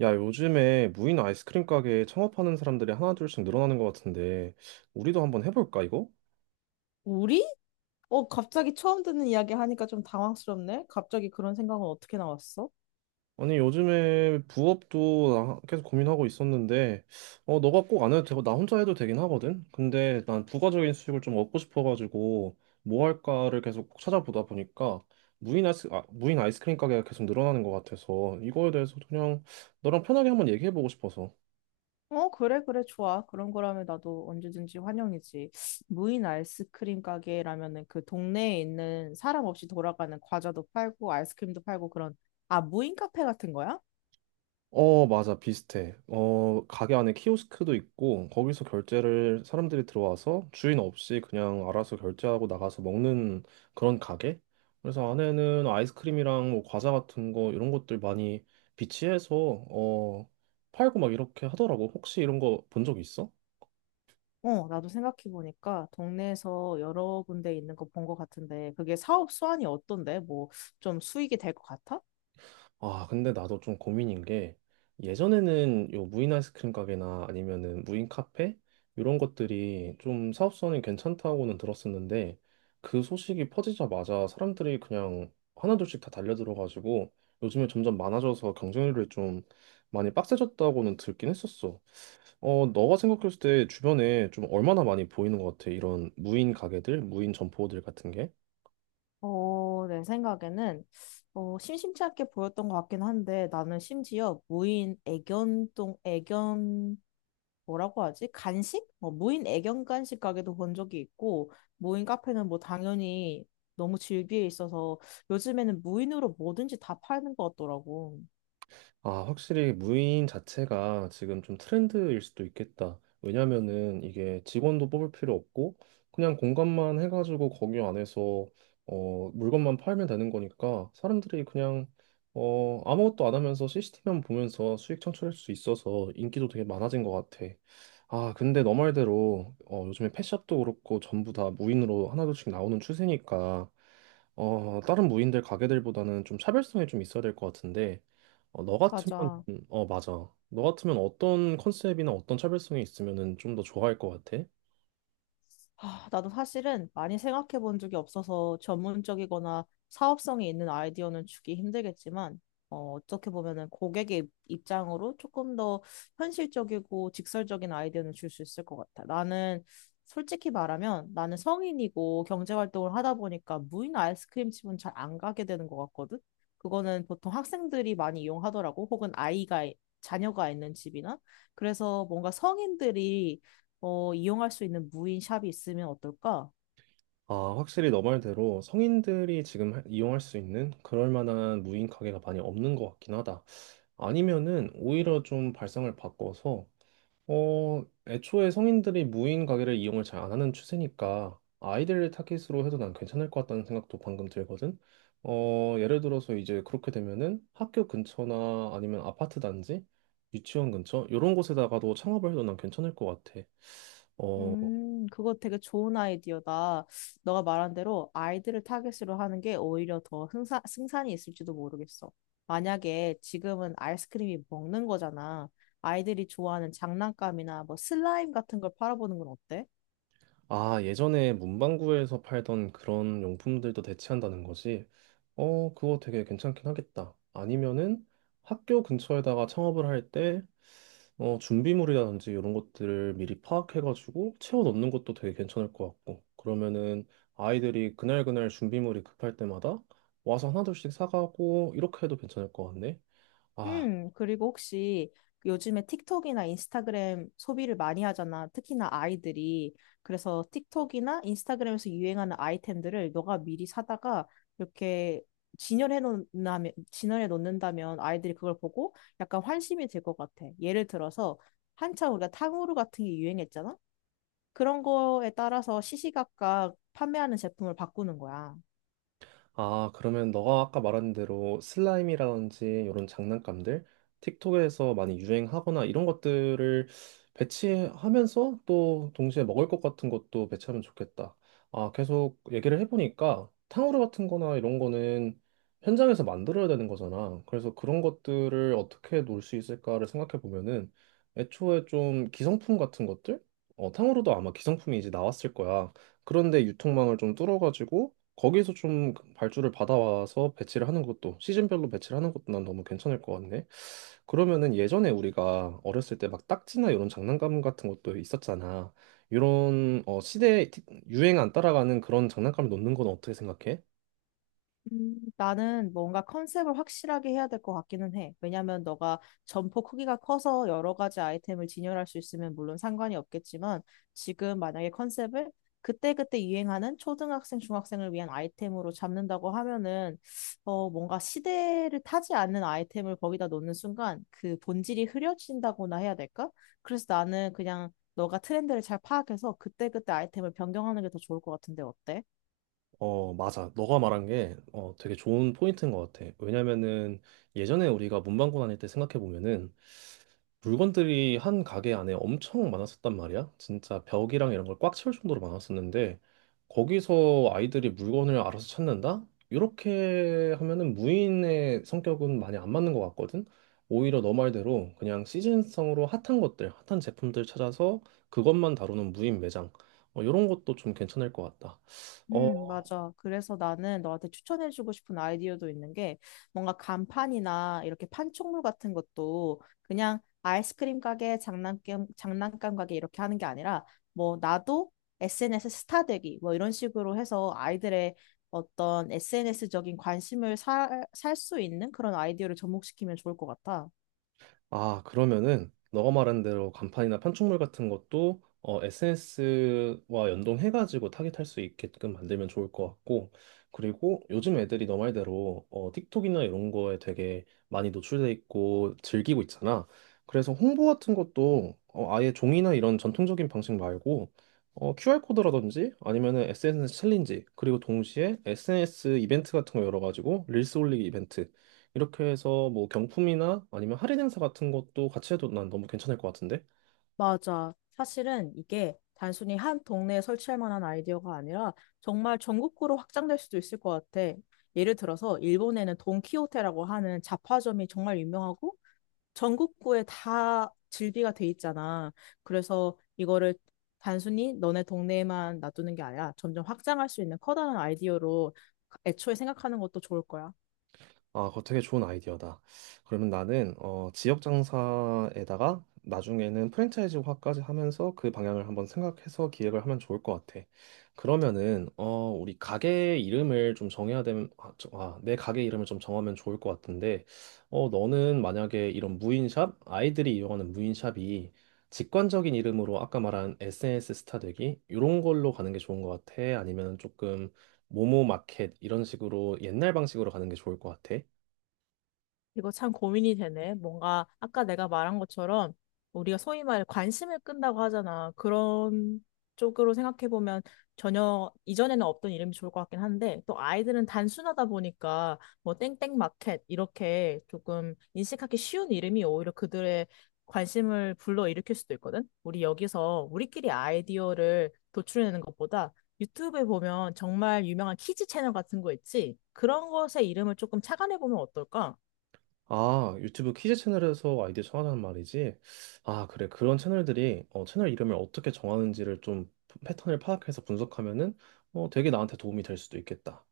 야, 요즘에 무인 아이스크림 가게 창업하는 사람들이 하나둘씩 늘어나는 것 같은데, 우리도 한번 해볼까, 이거? 우리? 갑자기 처음 듣는 이야기 하니까 좀 당황스럽네. 갑자기 그런 생각은 어떻게 나왔어? 아니, 요즘에 부업도 나 계속 고민하고 있었는데, 너가 꼭 안 해도 되고, 나 혼자 해도 되긴 하거든? 근데 난 부가적인 수익을 좀 얻고 싶어가지고, 뭐 할까를 계속 찾아보다 보니까, 아, 무인 아이스크림 가게가 계속 늘어나는 것 같아서, 이거에 대해서 그냥 너랑 편하게 한번 얘기해보고 싶어서. 그래, 그래, 좋아. 그런 거라면 나도 언제든지 환영이지. 무인 아이스크림 가게라면은 그 동네에 있는 사람 없이 돌아가는 과자도 팔고 아이스크림도 팔고 그런, 아, 무인 카페 같은 거야? 어, 맞아. 비슷해. 가게 안에 키오스크도 있고, 거기서 결제를 사람들이 들어와서 주인 없이 그냥 알아서 결제하고 나가서 먹는 그런 가게? 그래서 안에는 아이스크림이랑 뭐 과자 같은 거, 이런 것들 많이 비치해서, 어, 팔고 막 이렇게 하더라고. 혹시 이런 거 본 적 있어? 나도 생각해보니까 동네에서 여러 군데 있는 거 본 것 같은데 그게 사업 수완이 어떤데? 뭐 좀 수익이 될 것 같아? 아, 근데 나도 좀 고민인 게 예전에는 요 무인 아이스크림 가게나 아니면은 무인 카페 이런 것들이 좀 사업성이 괜찮다고는 들었었는데 그 소식이 퍼지자마자 사람들이 그냥 하나둘씩 다 달려들어가지고 요즘에 점점 많아져서 경쟁률이 좀 많이 빡세졌다고는 듣긴 했었어. 어, 너가 생각했을 때 주변에 좀 얼마나 많이 보이는 것 같아? 이런 무인 가게들, 무인 점포들 같은 게? 내 생각에는 심심치 않게 보였던 것 같긴 한데 나는 심지어 뭐라고 하지? 간식? 뭐 무인 애견 간식 가게도 본 적이 있고 무인 카페는 뭐 당연히 너무 질비해 있어서 요즘에는 무인으로 뭐든지 다 파는 것 같더라고. 아, 확실히 무인 자체가 지금 좀 트렌드일 수도 있겠다. 왜냐면은 이게 직원도 뽑을 필요 없고 그냥 공간만 해가지고 거기 안에서 물건만 팔면 되는 거니까 사람들이 그냥 아무것도 안 하면서 CCTV만 보면서 수익 창출할 수 있어서 인기도 되게 많아진 것 같아. 아, 근데 너 말대로 어, 요즘에 펫샵도 그렇고 전부 다 무인으로 하나둘씩 나오는 추세니까 다른 무인들 가게들보다는 좀 차별성이 좀 있어야 될 것 같은데 어, 너 같으면 맞아. 어 맞아. 너 같으면 어떤 컨셉이나 어떤 차별성이 있으면은 좀 더 좋아할 것 같아? 아, 나도 사실은 많이 생각해 본 적이 없어서 전문적이거나 사업성이 있는 아이디어는 주기 힘들겠지만, 어떻게 보면은 고객의 입장으로 조금 더 현실적이고 직설적인 아이디어는 줄 수 있을 것 같아. 나는 솔직히 말하면 나는 성인이고 경제활동을 하다 보니까 무인 아이스크림 집은 잘 안 가게 되는 것 같거든? 그거는 보통 학생들이 많이 이용하더라고. 혹은 아이가, 자녀가 있는 집이나. 그래서 뭔가 성인들이 이용할 수 있는 무인 샵이 있으면 어떨까? 아, 확실히 너 말대로 성인들이 지금 이용할 수 있는 그럴 만한 무인 가게가 많이 없는 것 같긴 하다. 아니면은 오히려 좀 발상을 바꿔서 애초에 성인들이 무인 가게를 이용을 잘 안 하는 추세니까 아이들 타깃으로 해도 난 괜찮을 것 같다는 생각도 방금 들거든. 어, 예를 들어서 이제 그렇게 되면은 학교 근처나 아니면 아파트 단지, 유치원 근처 이런 곳에다가도 창업을 해도 난 괜찮을 것 같아. 어, 그거 되게 좋은 아이디어다. 너가 말한 대로 아이들을 타겟으로 하는 게 오히려 더 승산이 있을지도 모르겠어. 만약에 지금은 아이스크림이 먹는 거잖아. 아이들이 좋아하는 장난감이나 뭐 슬라임 같은 걸 팔아보는 건 어때? 아, 예전에 문방구에서 팔던 그런 용품들도 대체한다는 거지. 어, 그거 되게 괜찮긴 하겠다. 아니면은 학교 근처에다가 창업을 할때 준비물이라든지 이런 것들을 미리 파악해가지고 채워 넣는 것도 되게 괜찮을 것 같고, 그러면은 아이들이 그날그날 준비물이 급할 때마다 와서 하나둘씩 사가고, 이렇게 해도 괜찮을 것 같네. 아, 그리고 혹시 요즘에 틱톡이나 인스타그램 소비를 많이 하잖아. 특히나 아이들이. 그래서 틱톡이나 인스타그램에서 유행하는 아이템들을 너가 미리 사다가 이렇게 진열해 놓는다면 아이들이 그걸 보고 약간 환심이 될 것 같아. 예를 들어서 한참 우리가 탕후루 같은 게 유행했잖아. 그런 거에 따라서 시시각각 판매하는 제품을 바꾸는 거야. 아, 그러면 너가 아까 말한 대로 슬라임이라든지 이런 장난감들, 틱톡에서 많이 유행하거나 이런 것들을 배치하면서 또 동시에 먹을 것 같은 것도 배치하면 좋겠다. 아, 계속 얘기를 해보니까 탕후루 같은 거나 이런 거는 현장에서 만들어야 되는 거잖아. 그래서 그런 것들을 어떻게 놓을 수 있을까를 생각해 보면은 애초에 좀 기성품 같은 것들? 어, 탕후루도 아마 기성품이 이제 나왔을 거야. 그런데 유통망을 좀 뚫어가지고 거기서 좀 발주를 받아와서 배치를 하는 것도 시즌별로 배치를 하는 것도 난 너무 괜찮을 것 같네. 그러면은 예전에 우리가 어렸을 때 막 딱지나 이런 장난감 같은 것도 있었잖아. 이런 어 시대 유행 안 따라가는 그런 장난감을 놓는 건 어떻게 생각해? 나는 뭔가 컨셉을 확실하게 해야 될 것 같기는 해. 왜냐면 너가 점포 크기가 커서 여러 가지 아이템을 진열할 수 있으면 물론 상관이 없겠지만 지금 만약에 컨셉을 그때그때 유행하는 초등학생, 중학생을 위한 아이템으로 잡는다고 하면은 뭔가 시대를 타지 않는 아이템을 거기다 놓는 순간 그 본질이 흐려진다고나 해야 될까? 그래서 나는 그냥 너가 트렌드를 잘 파악해서 그때그때 아이템을 변경하는 게 더 좋을 것 같은데 어때? 어 맞아. 너가 말한 게 어 되게 좋은 포인트인 것 같아. 왜냐면은 예전에 우리가 문방구 다닐 때 생각해 보면은 물건들이 한 가게 안에 엄청 많았었단 말이야. 진짜 벽이랑 이런 걸 꽉 채울 정도로 많았었는데 거기서 아이들이 물건을 알아서 찾는다? 이렇게 하면은 무인의 성격은 많이 안 맞는 것 같거든. 오히려 너 말대로 그냥 시즌성으로 핫한 것들, 핫한 제품들 찾아서 그것만 다루는 무인 매장. 어, 이런 것도 좀 괜찮을 것 같다. 어, 맞아. 그래서 나는 너한테 추천해주고 싶은 아이디어도 있는 게 뭔가 간판이나 이렇게 판촉물 같은 것도 그냥 아이스크림 가게, 장난감 가게 이렇게 하는 게 아니라 뭐 나도 SNS 스타 되기 뭐 이런 식으로 해서 아이들의 어떤 SNS적인 관심을 살 수 있는 그런 아이디어를 접목시키면 좋을 것 같아. 아, 그러면은 너가 말한 대로 간판이나 판촉물 같은 것도 어, SNS와 연동해가지고 타겟할 수 있게끔 만들면 좋을 것 같고, 그리고 요즘 애들이 너 말대로 어, 틱톡이나 이런 거에 되게 많이 노출돼 있고 즐기고 있잖아. 그래서 홍보 같은 것도 아예 종이나 이런 전통적인 방식 말고 QR코드라든지 아니면은 SNS 챌린지, 그리고 동시에 SNS 이벤트 같은 거 열어가지고 릴스 올리기 이벤트 이렇게 해서 뭐 경품이나 아니면 할인 행사 같은 것도 같이 해도 난 너무 괜찮을 것 같은데? 맞아. 사실은 이게 단순히 한 동네에 설치할 만한 아이디어가 아니라 정말 전국구로 확장될 수도 있을 것 같아. 예를 들어서 일본에는 돈키호테라고 하는 잡화점이 정말 유명하고 전국구에 다 즐비가 돼 있잖아. 그래서 이거를 단순히 너네 동네에만 놔두는 게 아니라 점점 확장할 수 있는 커다란 아이디어로 애초에 생각하는 것도 좋을 거야. 아, 그거 되게 좋은 아이디어다. 그러면 나는 어, 지역 장사에다가 나중에는 프랜차이즈화까지 하면서 그 방향을 한번 생각해서 기획을 하면 좋을 것 같아. 그러면은 어, 우리 가게 이름을 좀 정해야 되면 아, 내 가게 이름을 좀 정하면 좋을 것 같은데 어, 너는 만약에 이런 무인샵 아이들이 이용하는 무인샵이 직관적인 이름으로 아까 말한 SNS 스타 되기 이런 걸로 가는 게 좋은 것 같아? 아니면 조금 모모 마켓 이런 식으로 옛날 방식으로 가는 게 좋을 것 같아? 이거 참 고민이 되네. 뭔가 아까 내가 말한 것처럼 우리가 소위 말해 관심을 끈다고 하잖아. 그런 쪽으로 생각해 보면 전혀 이전에는 없던 이름이 좋을 것 같긴 한데 또 아이들은 단순하다 보니까 뭐 땡땡 마켓 이렇게 조금 인식하기 쉬운 이름이 오히려 그들의 관심을 불러일으킬 수도 있거든. 우리 여기서 우리끼리 아이디어를 도출해내는 것보다 유튜브에 보면 정말 유명한 키즈 채널 같은 거 있지? 그런 것의 이름을 조금 착안해 보면 어떨까? 아, 유튜브 키즈 채널에서 아이디어 정하자는 말이지. 아, 그래. 그런 채널들이 어, 채널 이름을 어떻게 정하는지를 좀 패턴을 파악해서 분석하면은 되게 나한테 도움이 될 수도 있겠다.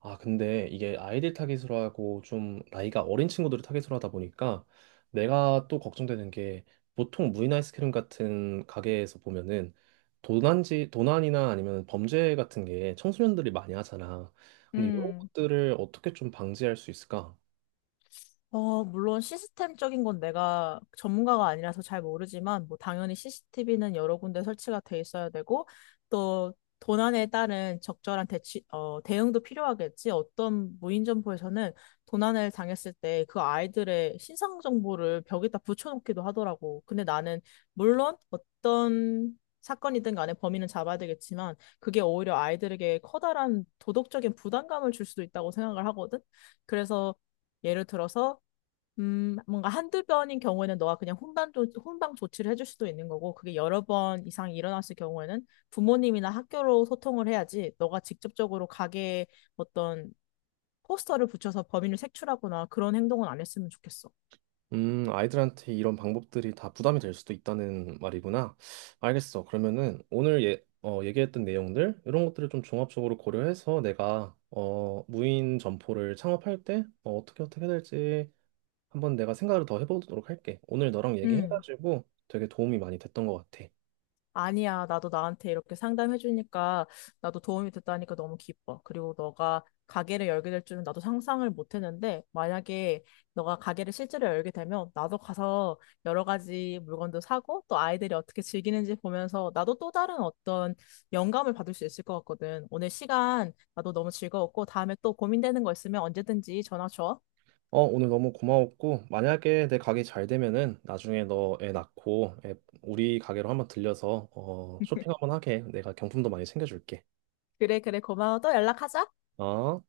아, 근데 이게 아이들 타깃으로 하고 좀 나이가 어린 친구들을 타깃으로 하다 보니까 내가 또 걱정되는 게 보통 무인 아이스크림 같은 가게에서 보면은 도난이나 아니면 범죄 같은 게 청소년들이 많이 하잖아. 근데 이런 음. 것들을 어떻게 좀 방지할 수 있을까? 물론 시스템적인 건 내가 전문가가 아니라서 잘 모르지만, 뭐, 당연히 CCTV는 여러 군데 설치가 돼 있어야 되고, 또, 도난에 따른 적절한 대응도 필요하겠지. 어떤 무인점포에서는 도난을 당했을 때 그 아이들의 신상 정보를 벽에다 붙여놓기도 하더라고. 근데 나는, 물론 어떤 사건이든 간에 범인은 잡아야 되겠지만, 그게 오히려 아이들에게 커다란 도덕적인 부담감을 줄 수도 있다고 생각을 하거든. 그래서 예를 들어서 뭔가 한두 번인 경우에는 너가 그냥 훈방 조치를 해줄 수도 있는 거고, 그게 여러 번 이상 일어났을 경우에는 부모님이나 학교로 소통을 해야지, 너가 직접적으로 가게에 어떤 포스터를 붙여서 범인을 색출하거나 그런 행동은 안 했으면 좋겠어. 아이들한테 이런 방법들이 다 부담이 될 수도 있다는 말이구나. 알겠어. 그러면은 오늘 얘기했던 내용들, 이런 것들을 좀 종합적으로 고려해서 내가 어, 무인 점포를 창업할 때 어, 떻게 어떻게 해야 될지 한번 내가 생각을 더 해보도록 할게. 오늘 너랑 음. 얘기해가지고 되게 도움이 많이 됐던 것 같아. 아니야, 나도 나한테 이렇게 상담해주니까 나도 도움이 됐다니까 너무 기뻐. 그리고 너가 가게를 열게 될 줄은 나도 상상을 못했는데 만약에 너가 가게를 실제로 열게 되면 나도 가서 여러 가지 물건도 사고 또 아이들이 어떻게 즐기는지 보면서 나도 또 다른 어떤 영감을 받을 수 있을 것 같거든. 오늘 시간 나도 너무 즐거웠고 다음에 또 고민되는 거 있으면 언제든지 전화 줘. 어, 오늘 너무 고마웠고, 만약에 내 가게 잘 되면은 나중에 너 애 낳고 애- 우리 가게로 한번 들려서 쇼핑 한번 하게. 내가 경품도 많이 챙겨줄게. 그래, 그래, 고마워. 또 연락하자. 어?